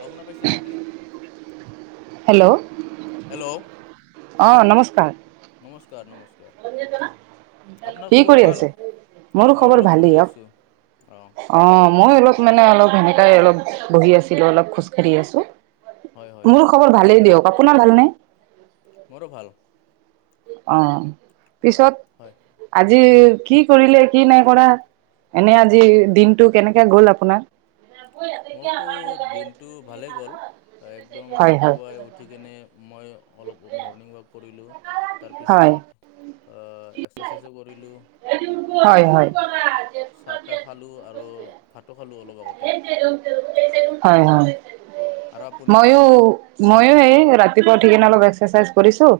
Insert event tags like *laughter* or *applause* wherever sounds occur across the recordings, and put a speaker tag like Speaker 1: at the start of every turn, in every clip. Speaker 1: অ শুনা পাইছেনে আপুনি
Speaker 2: হেল্ল'
Speaker 1: হেল্ল'
Speaker 2: অ নমস্কাৰ
Speaker 1: নমস্কাৰ নমস্কাৰ আপোনাৰ
Speaker 2: কি
Speaker 1: খবৰ
Speaker 2: কৰি
Speaker 1: ভাল?
Speaker 2: আছে মোৰো
Speaker 1: মই
Speaker 2: খবৰ
Speaker 1: অলপ বহি
Speaker 2: ভালেই হক
Speaker 1: আছোঁ। অঁ
Speaker 2: অ মই অলপ মানে অলপ সেনেকাই অলপ বহি আছিলো অলপ খোজকাঢ়ি আছো
Speaker 1: হয় হয়
Speaker 2: মোৰ খবৰ ভালেই দিয়ক অপোনাৰ ভালনে
Speaker 1: মোৰো ভাল
Speaker 2: অ পিছত
Speaker 1: হয়
Speaker 2: আজি কি কৰিলে কি নাই কৰা এনে আজি দিনটো কেনেকে গ'ল আপোনাৰ
Speaker 1: মোৰতো দিনটো ভালে গ'ল একদম
Speaker 2: হয় হয়
Speaker 1: পুৱাই উঠি কেনে মই অলপ মৰ্ণিং ৱাক কৰিলোঁ
Speaker 2: হয়
Speaker 1: তাৰপিছত এক্সাচাইজো কৰোঁ কৰিলোঁ
Speaker 2: হয়
Speaker 1: আৰু
Speaker 2: হয়।
Speaker 1: চাহ তাহ খালোঁ আৰু ভাতো খালোঁ অলপ লগতে
Speaker 2: হয় হয়
Speaker 1: আৰু আপুনি?
Speaker 2: ময়ো ময়ো এই ৰাতিপুৱা উঠি কিনে অলপ এক্সাচাইজ কৰিছোঁ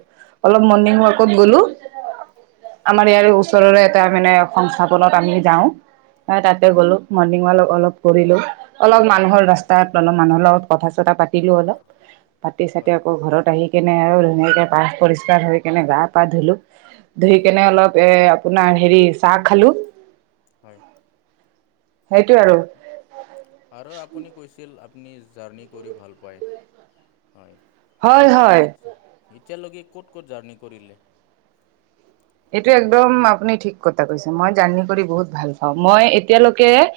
Speaker 2: অলপ মৰ্ণিং ৱাকত গলোঁ - আমাৰ ইয়াৰ ওচৰৰে এটা মানে সংস্থাপনত আমি যাওঁ - তাতে
Speaker 1: হয়
Speaker 2: গ'লো মৰ্ণিং ৱাক অলপ কৰিলোঁ অলপ মানুহৰ
Speaker 1: হয়
Speaker 2: ৰাস্তাতলো মানুহৰ লগত কথা- কথা পাতিলোঁ অলপ পাতি চাতি
Speaker 1: হয়
Speaker 2: ঘৰত আহি- কেনে আৰু ধুনীয়াকে পাহ পৰিষ্কাৰ হৈ কেনে গা পা ধুলো ধুই
Speaker 1: হয়
Speaker 2: কেনে অলপ এ- আপোনাৰ হেৰি চাহ খালোঁ -
Speaker 1: হয়-
Speaker 2: সেইটো আৰু-
Speaker 1: আৰু আপুনি কৈছিল আপুনি জাৰ্ণি কৰি ভাল পায়- হয়
Speaker 2: হয়
Speaker 1: আপুনি
Speaker 2: হয়
Speaker 1: এতিয়ালৈকে ক'ত ক'ত জাৰ্ণি কৰিলে-
Speaker 2: এইটো একদম আপুনি ঠিক কথা কৈছে মই জাৰ্নি কৰি বহুত ভাল পাওঁ মই এতিয়ালৈকে-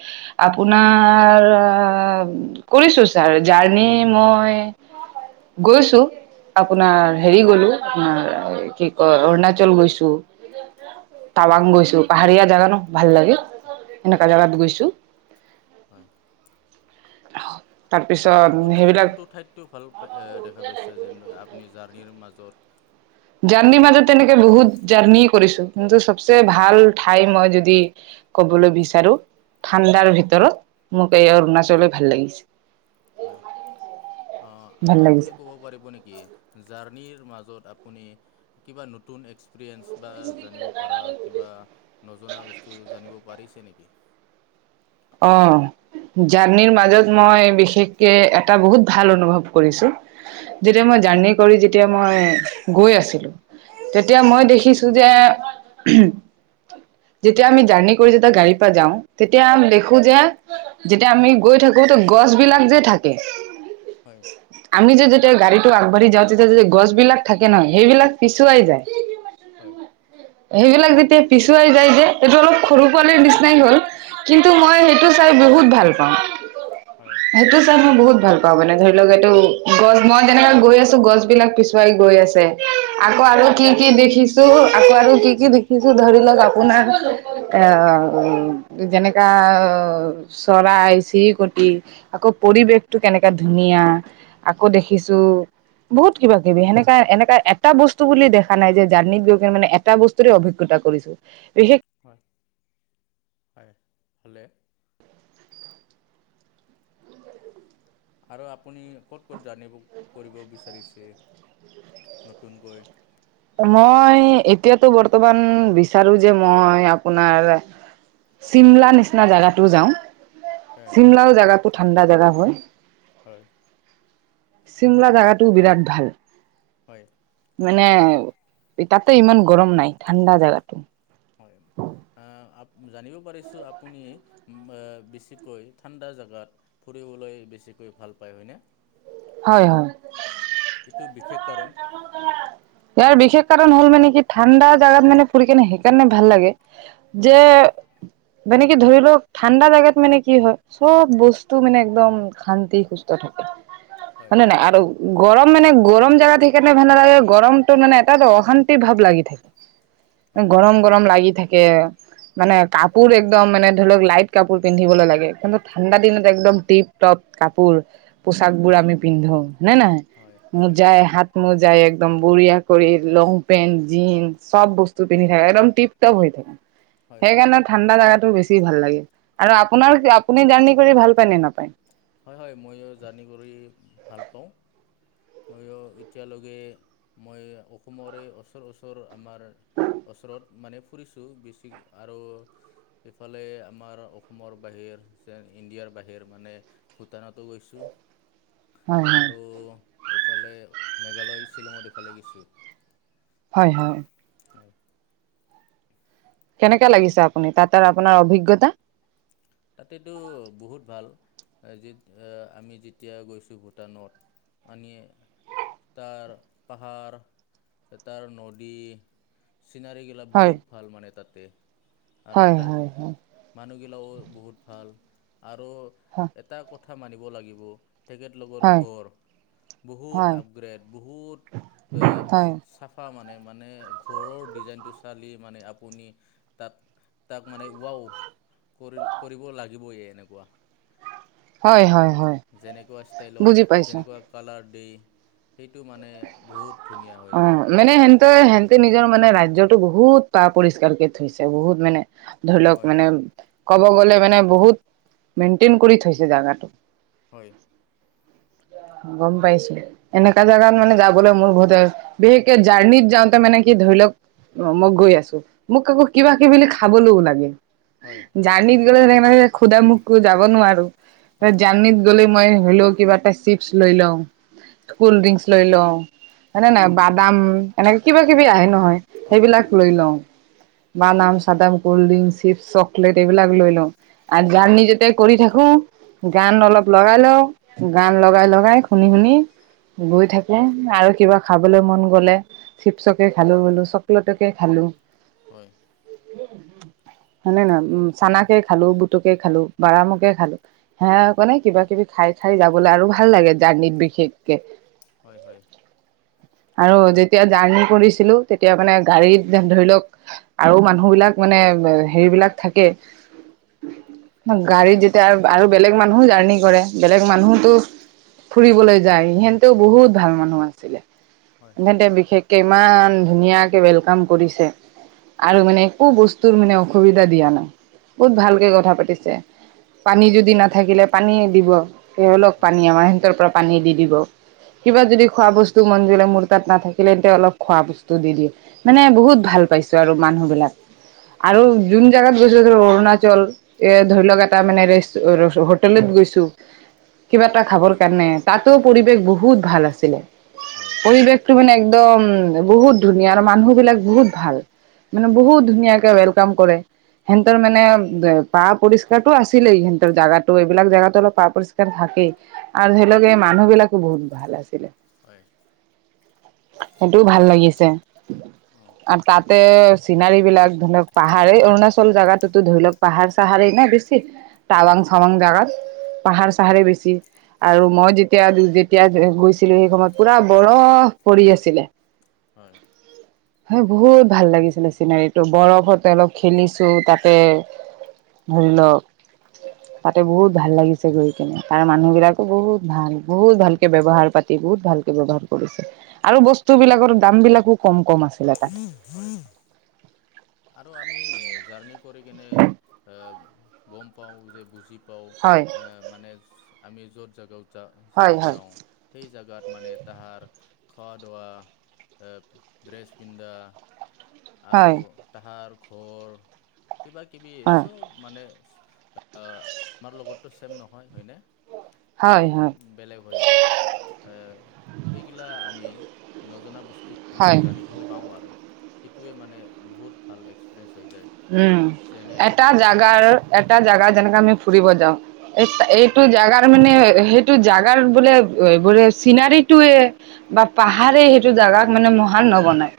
Speaker 2: আপোনাৰ কৰিছোঁ ছাৰ জাৰ্ণি মই- গৈছোঁ -
Speaker 1: হয়
Speaker 2: আপোনাৰ হেৰি গলোঁ কি কয় অৰুণাচল গৈছোঁ - টাৱাং গৈছো
Speaker 1: হয়
Speaker 2: পাহাৰীয়া জোগা ন ভাল লাগে
Speaker 1: হয়
Speaker 2: এনেকুৱা
Speaker 1: হয়
Speaker 2: জাগাত গৈছোঁ -
Speaker 1: হয়
Speaker 2: আহ-
Speaker 1: আৰু আপুনি কোনটো ঠাইততো ভাল দেখা পাইছে যেন আপুনি- জাৰ্ণিৰ মাজত-
Speaker 2: জাৰ্ণিৰ মাজত তেনেকে বহুত জাৰ্ণি কৰিছোঁ কিন্তু চবচে ভাল ঠাই মই যদি ক- হ'বলৈ বিচাৰোঁ - ঠাণ্ডাৰ
Speaker 1: হয়
Speaker 2: ভিতৰত মোক এই অৰুণাচলে ভাল লাগিছে-
Speaker 1: হয় অ
Speaker 2: ভাল
Speaker 1: আৰু
Speaker 2: লাগিছে
Speaker 1: আপুনি ক'ব পাৰিব নেকি জাৰ্ণিৰ মাজত- কিবা নতুন এক্স- এক্সপিৰিয়েন্ঞ্চ বা জানিব পৰা কিবা নজনা বস্তু জানিব পাৰিছে নেকি?
Speaker 2: অ- জাৰ্নিৰ মাজত মই বিশেষকে এটা বহুত ভাল অনুভৱ কৰিছোঁ -
Speaker 1: হয়
Speaker 2: যেতিয়া মই জাৰ্ণি কৰি যেতিয়া মই গৈ আছিলোঁ - তেতিয়া মই
Speaker 1: হয়
Speaker 2: দেখিছোঁ যে- যেতিয়া আমি জাৰ্ণি কৰি যেতিয়া গাড়ীৰ পৰা যাওঁ তেতিয়া- থখো যে যেতিয়া আমি
Speaker 1: হয়
Speaker 2: গৈ থাকোঁ গছ বিলাক যে থাকে-
Speaker 1: হয়
Speaker 2: আমনি যদি দি - য়া গাড়ীতো আগবাঢ়ি যাওঁতে যা য গছ বিলাক থাকে ন সেইবিলাক পিছুৱাই যায়-
Speaker 1: হয়-
Speaker 2: সেইবিলাক যেতিয়া পিছুৱাই যাই যে এইটো অলপ সৰু পোৱালিৰ নিচিনাই হ'ল কিন্তু- মই
Speaker 1: হয়
Speaker 2: সেইটো চাই বহুত ভাল পাওঁ
Speaker 1: হয়
Speaker 2: সেইটো চাই মই বহুত- ভাল পাওঁ মানে ধৰি লওক এইটো গছ মই যেনেকৈ গৈ আছোঁ গছ বিলাক পিছুৱাই গৈ আছে- আকৌ আৰু
Speaker 1: হয় হয়
Speaker 2: কি কি দেখিছোঁ - আকৌ আৰু কি কি দেখিছোঁ ধৰি লওক আপোনাৰ এ উ যেনে- চৰাই চিৰিকটি আকৌ পৰিৱেশটো কেনেকুৱা ধুনীয়া- আকৌ দেখিছোঁ বহুত কিবা কিবি সেনেকা এনেকা- এটা বস্তু বুলি দেখা নাই যে জাৰ্নিত গৈ কিনে মানে এটা বস্তুৰে অভিজ্ঞতা কৰিছোঁ বিশেষ- উ *inaudible*
Speaker 1: হয় হয় ভালে- আৰু আপুনি ক'ত ক'ত জানি কৰিব বিচাৰিছে- নতুনকৈ-
Speaker 2: মই এতিয়াতো বৰ্তমান বিচাৰোঁ যে মই আপোনাৰ- চিমলা নিচিনা জোগাতটো যাওঁ
Speaker 1: হয়
Speaker 2: চিমলাও জোগাটো ঠাণ্ডা জেগা হয়-
Speaker 1: হয়-
Speaker 2: চিমলা জোগাটোও বিৰাট ভাল-
Speaker 1: হয়-
Speaker 2: মানে তাতে ইমান গৰম নাই ঠাণ্ডা জোগাতো
Speaker 1: হয় আ আ জানিব। চে ভ
Speaker 2: হয় হয়
Speaker 1: এইটো বিশেষ কাৰণ
Speaker 2: ইয়াৰ বিশেষ কাৰণ হ'ল মানে কি ঠাণ্ডা জাগাত মানে ফুৰি কেনে সেইকাৰণে ভাল লাগে যে মানে কি ধৰি লওক ঠাণ্ডা জোগাত মানে কি হয় চব বস্তু মানে একদম শান্তি সুস্থ থাকে। হয় নে নাই আৰু গৰম মানে গৰম জোগা থিকনে ভাল লাগে গৰমটোৰ মানে এটা অশান্তি ভাৱ লাগি থাকে।
Speaker 1: হয়
Speaker 2: গৰম গৰম লাগি থাকে মানে কাপোৰ একদম মানে ধৰি লওক লাইট কাপোৰ পিন্ধিবলৈ লাগে কিন্তু ঠাণ্ডা দিনত একদম টিপ টপ কাপোৰ পোচাক বোৰ
Speaker 1: হয়
Speaker 2: আমি পিন্ধো নে নহয়
Speaker 1: হয় হয়
Speaker 2: মোৰ
Speaker 1: হয়
Speaker 2: যাই হাত মো যায় একদম বঢ়িয়া কৰি লং পেণ্ট জিনন্ চব বস্তু পিন্ধি থাকে একদম টিপ টপ হৈ থাকে
Speaker 1: হয় হয়
Speaker 2: সেইকাৰণে ঠাণ্ডা জাগাতটো বেছি ভাল লাগে আৰু আপোনাৰ আপুনি জাৰ্ণি কৰি ভাল পায় নে নাপায়
Speaker 1: হয় হয় ময়ো জানি কৰি ভাল পাওঁ মইয়ো এতিয়ালৈকে মই অসমৰে ওচৰ ওচৰ আমাৰ ওচৰত মানে ফুৰিছোঁ বেছি আৰু সফালে আমাৰ অসমৰ বাহিৰ যে ইণ্ডিয়াৰ বাহিৰ মানে ভূটানতো গৈছোঁ
Speaker 2: হয়
Speaker 1: আৰু
Speaker 2: হয়
Speaker 1: এইফালে মেঘালয় শ্বিলঙত ইফালে গছুঁ
Speaker 2: হয় হয়। কেনেকাে লাগিছে আপুনি তাত আৰু আপোনাৰ অভিজ্ঞতা
Speaker 1: জ আমি যেতিয়া গৈছো ভূটানত আন তাৰ পাহাৰ তাৰ নদী চিনাৰীগিলা
Speaker 2: হয়
Speaker 1: বহুত ভাল মানে তাতে আৰু
Speaker 2: হয়
Speaker 1: ত
Speaker 2: হয় হয়
Speaker 1: মানুহগিলাও বহুত ভাল আৰু এটা কথা মানিব লাগিব। তেখেত লগৰ
Speaker 2: হয়
Speaker 1: ঘৰ বহুত
Speaker 2: হয়
Speaker 1: আপগ্ৰেড বহুত
Speaker 2: হয়
Speaker 1: চাফা মানে মানে ঘৰৰ ডিজাইনটো চালি মানে আপুনি তাত তাক মানে ৱও কৰি কৰিব লাগিবয়ে এনেকুৱা
Speaker 2: হয় হয়। হয়
Speaker 1: যেনেকুৱা
Speaker 2: বুজি
Speaker 1: ষ্টাইলত
Speaker 2: পাইছো
Speaker 1: যেনেকুৱা কালাৰ দ সেইটো মানে বহুত ধুনীয়া হৈ
Speaker 2: অ
Speaker 1: যায়
Speaker 2: মনে এন ত সিহতে নিজৰ মানে ৰাজ্যতো বহুত পা পৰিষ্কাৰকে থৈছে বহুত মানে ধৰি লওক
Speaker 1: হয়
Speaker 2: মানে
Speaker 1: হয়
Speaker 2: ক'ব গলে মানে বহুত মেইনটেইন কৰি থৈছে জটো
Speaker 1: হয়
Speaker 2: গম পাইছো এনেকা জেগাত মানে যাবলৈ মোৰ বহুতে বিশেষকে জাৰ্ণিত যাওঁতে মানে কি ধৰি লওক। অ মই গৈ আছো মোক আকৌ কিবা কিবি খাবলৈও লাগে।
Speaker 1: হয়
Speaker 2: জাৰ্নিত গ'লে স খুদা মোকো যাব নোৱাৰো
Speaker 1: হয় হয়
Speaker 2: জাৰ্নিত গ'লে মই ধৰি লও কিবা এটা চিপছ লৈ লওঁ কুল ড্ৰিংক
Speaker 1: হয়
Speaker 2: লৈ লওঁ হয়নে নাই? বাদাম এনেকে কিবা কিবি আহে নহয়
Speaker 1: হয় হয় হয়
Speaker 2: সেইবিলাক
Speaker 1: হয়
Speaker 2: লৈ লওঁ বাদাম চাদাম কল্ড ড্ৰিংক চিপ চকলেট এইবিলাক লৈ ল আৰু
Speaker 1: হয়
Speaker 2: জাৰ্নি যেতিয়া কৰি থাকো। গান অলপ লগাই লওঁ গান লগাই লগাই শুনি শুনি গৈ থাকে আৰু কিবা খাব। মন গলে চিপছকে খালো বোলো চকলেটকে খালো।
Speaker 1: হয়।
Speaker 2: উম উ হয়নেে নহয় উম চানাকে খালো বুটুকে খালো বাৰামুকে খালো হে ক নে কিবা কিবি খাই খাই যাবলৈ আৰু ভাল লাগে জাৰ্নিত বিশেষকে
Speaker 1: হয় হয়
Speaker 2: আৰু যেতিয়া জাৰ্ণি কৰিছিল। ছিলো তেতিয়া মানে গাড়ীত ধৰি লওক আৰু মানুহ বিলাক মানে হেৰি বিলাক থাকে গাড়ীত যেতিয়া আৰু বেলেগ মানুহো জাৰ্ণি কৰে বেলেগ
Speaker 1: হয়
Speaker 2: মানুহতো
Speaker 1: হয়
Speaker 2: ফুৰিবলৈ যায় সিহেনতেও বহুত ভাল মানুহ আছিলে?
Speaker 1: হয়
Speaker 2: সন্তে বিশেষকে ইমান ধুনীয়াকে ৱেলকাম কৰিছে? আৰু
Speaker 1: হয়
Speaker 2: মানে একো বস্তুৰ মানে অসুবিধা দিয়া নাই। বহুত
Speaker 1: হয়
Speaker 2: ভালকে
Speaker 1: হয়
Speaker 2: কথা পাতিছে পানী
Speaker 1: হয়
Speaker 2: যদি নাথাকিলে পানী দিব স অল
Speaker 1: হয়
Speaker 2: পানী আমাৰ সিহতৰ পৰা পানী দি দিব কিবা
Speaker 1: হয়
Speaker 2: যদি খোৱা বস্তু মন জিললে মোৰ তাত নাথাকিলে তেন্তে অলপ খোৱা বস্তু দি দিয়ে মানে
Speaker 1: হয়
Speaker 2: বহুত ভাল পাইছো আৰু মানুহ বিলাক
Speaker 1: হয়
Speaker 2: আৰু
Speaker 1: হয়
Speaker 2: যোন জাগাত গৈছ। অৰুণাচল এ ধৰি লওক এটা মানেচ হোটেলত গৈছো। কিবা এটা খাবৰ কাৰণে তাতো পৰিৱেশ বহুত ভাল আছিলে
Speaker 1: হয়
Speaker 2: পৰিৱেশটো মানে একদম বহুত ধুনীয়া আৰু মানুহ বিলাক বহুত ভাল। মানে
Speaker 1: হয়
Speaker 2: বহুত ধুনীয়াকে ৱেলকাম কৰে। সিহঁতৰ মানে এ পা পৰিস্কাৰতো আছিলেই সিহঁতৰ জোগাত এইবিলাক জেগাতো অলপ পা পৰিসকাৰ থাকে। ই আৰু ধৰি লকে মানুহ বিলাকো বহুত ভাল আছিলে।
Speaker 1: হয়।
Speaker 2: সেইটোও ভাল লাগিছে
Speaker 1: অঁ
Speaker 2: আৰু তাতে চিনাৰী বিলাক ধৰি লওক পাহাৰ এই অৰুণাচল জোগাতোতো ধৰি লওক পাহাৰ চাহাৰ নাই বেছি
Speaker 1: হয়
Speaker 2: টাৱাং
Speaker 1: হয়
Speaker 2: চাৱাং জাগাত
Speaker 1: হয়
Speaker 2: পাহাৰ চাহাৰ বেছি আৰু মই যেতিয়া -যেতিয়া গৈছিলো সেই সময়ত পুৰা বৰফ পৰি আছিলে
Speaker 1: হয়
Speaker 2: হয় বহুত ভাল লাগিছিলে চিনাৰীটো বৰফতে অলপ খেলিছো তাতে ধৰি ল তাতে বহুত ভাল লাগিছে গৈ কিনে আৰু মানুহ বিলাকো বহুত ভাল। বহুত
Speaker 1: হয়
Speaker 2: ভালকে ব্যৱহাৰ পাতি বহুত ভালকে ব্যৱহাৰ কৰিছে আৰু
Speaker 1: হয়
Speaker 2: বস্তু বিলাকত দাম বিলাকো কম- কম আছিলে তাত
Speaker 1: আৰু আমি জাৰ্ণি কৰি কেনে এ গম পাওঁ যে বুজি পাও
Speaker 2: হয়
Speaker 1: এ মানে আমি যত জগাও
Speaker 2: হয়
Speaker 1: জোগাত
Speaker 2: হয়
Speaker 1: যাওঁ সেই জোগাত মানে তাহাৰ খোৱা দোৱা ড্ৰেছ পিন্ধা আৰু
Speaker 2: হয়
Speaker 1: তাহাৰ ঘৰ কিবা- কিবি
Speaker 2: হয়
Speaker 1: চব মানে আমাৰ লগতটো ছেম নহয় হয়নে?
Speaker 2: হয়
Speaker 1: চব
Speaker 2: হয়
Speaker 1: বেলেগ হৈ যায় এৰ সেইগিলা আমি বস্তু বিলাক
Speaker 2: হয়
Speaker 1: জানিবলে পাওঁ আৰু সেইটোে মানে বহুত ভাল এক্সপ্ৰিয়েন মানে
Speaker 2: উম এটা জাগাৰ এটা জাগা যেনেকে আমি ফুৰিব যাওঁ এইটো জোগাৰ মানে সেইটো জাগাৰ বোলে বো চিনাৰিটো বা পাহাৰে সেইটো জাগাক মানে মহান নবনায়।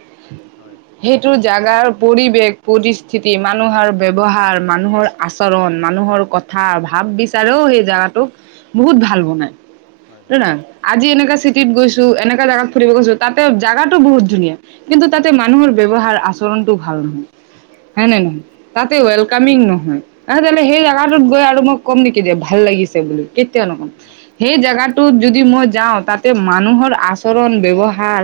Speaker 1: হয়
Speaker 2: সেইটো জাগাৰ পৰিৱেশ প্ৰতি স্থিতি মানুহৰ ব্যৱহাৰ মানুহৰ আচৰণ মানুহৰ কথা ভাব বিচাৰেও সেই জেগা বহুত ভাল বনাই
Speaker 1: হয় হয়
Speaker 2: জ আজি এনেকা চিটিত গৈছো এনেকা জাগাত ফুৰিব গৈছো তাতে জাগগাতো বহুত ধুনীয়া কিন্তু তাতে
Speaker 1: হয়
Speaker 2: মানুহৰ ব্যয়হাৰ আছে চৰণটো ভাল নহয়। হ ন
Speaker 1: হয়
Speaker 2: নহ তাতে
Speaker 1: হয় হয়
Speaker 2: ৱেলকামিং নহয়লে সেই
Speaker 1: হয়
Speaker 2: জাগগাটোত গৈ আৰু মই কম নেকি যে ভাল লাগিছে বুলি কেতিয়াও নক'ম
Speaker 1: ন
Speaker 2: সেই
Speaker 1: হয়
Speaker 2: জেগাটোত যদি মই যাওঁ তাতে মানুহৰ আচৰণ ব্যৱহাৰ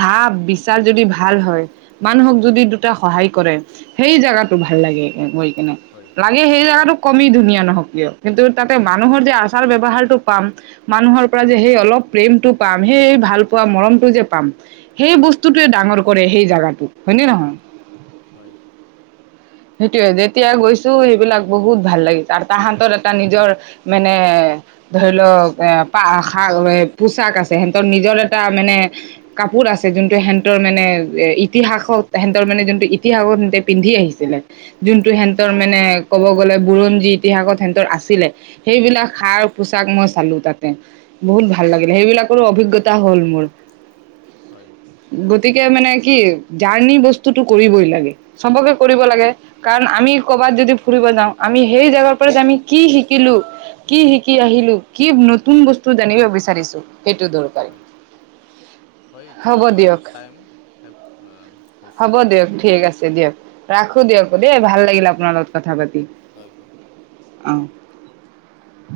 Speaker 2: ভাৱ বিচাৰ যদি ভাল হয় মানুহৰ দুটা সহায় কৰেই সেই জেগাটো ভাল লৈ
Speaker 1: হয়
Speaker 2: লাগে কমি ধুনীয়া নহওক কিয় কিন্তু তাতে মানুহৰ যে আচাৰ ব্যৱহাৰটো পাম মানুহৰ পৰা যে সেই অলপ প্ৰেমটো পাম সেই ভাল পোৱা মৰমটো যে পাম সেই বস্তুটোৱে ডাঙৰ কৰে সেই জাগাটো হয় ন নহয়
Speaker 1: হয়',
Speaker 2: সেইটোয়ে যেতিয়া গৈছোঁ সেইবিলাক বহুত ভাল লাগিছে আৰু তাহতৰ এটা নিজৰ মানে অ', ধৰি লওক এ পাক পোছাক আছে সিহঁতৰ নিজৰ এটা মানে কাপ কাপোৰ আছে যোনটো হেনতৰ মানে ইতিহাসত হেনতৰ মানে যোনটো ইতিহাসত হেনতে পিন্ধি আহিছিলে যোনটো
Speaker 1: হয় হয়
Speaker 2: হেনতৰ মানে ক'ব গ গ'লে বুৰঞ্জী ইতিহাসত হেনতৰ আছিলে সেইবিলাক সাৰ পোছাক মই চালো তাতে বহুত ভাল লাগিলে
Speaker 1: হয়
Speaker 2: সেইবিলাকৰো অভিজ্ঞতা হ'ল মোৰ
Speaker 1: হয়
Speaker 2: গতিকে মানে কি, জাৰ্ণি বস্তুতটো কৰিবই লাগে সবকে কৰিব
Speaker 1: হয়
Speaker 2: লাগে কাৰণ আমি ক'ৰবাত যদি ফুৰিব যাওঁ, আমি সেই জোগাৰ পৰা, আমি কি শিকিলোঁ? কি শিকি আহিলোঁ কি নতুন বস্তু জানিব বিচাৰিছোঁ, সেইটো দৰকাৰী?
Speaker 1: হয়
Speaker 2: উম',
Speaker 1: হয়, এতিয়া আমাৰ টাইম শেষ অ হৈছে থেংক ইউ।
Speaker 2: হোক দিয়ক দেই ভাল লাগিল আপোনাৰ
Speaker 1: হয়
Speaker 2: লগত কথা পাতি।
Speaker 1: হয় হয়
Speaker 2: আহ',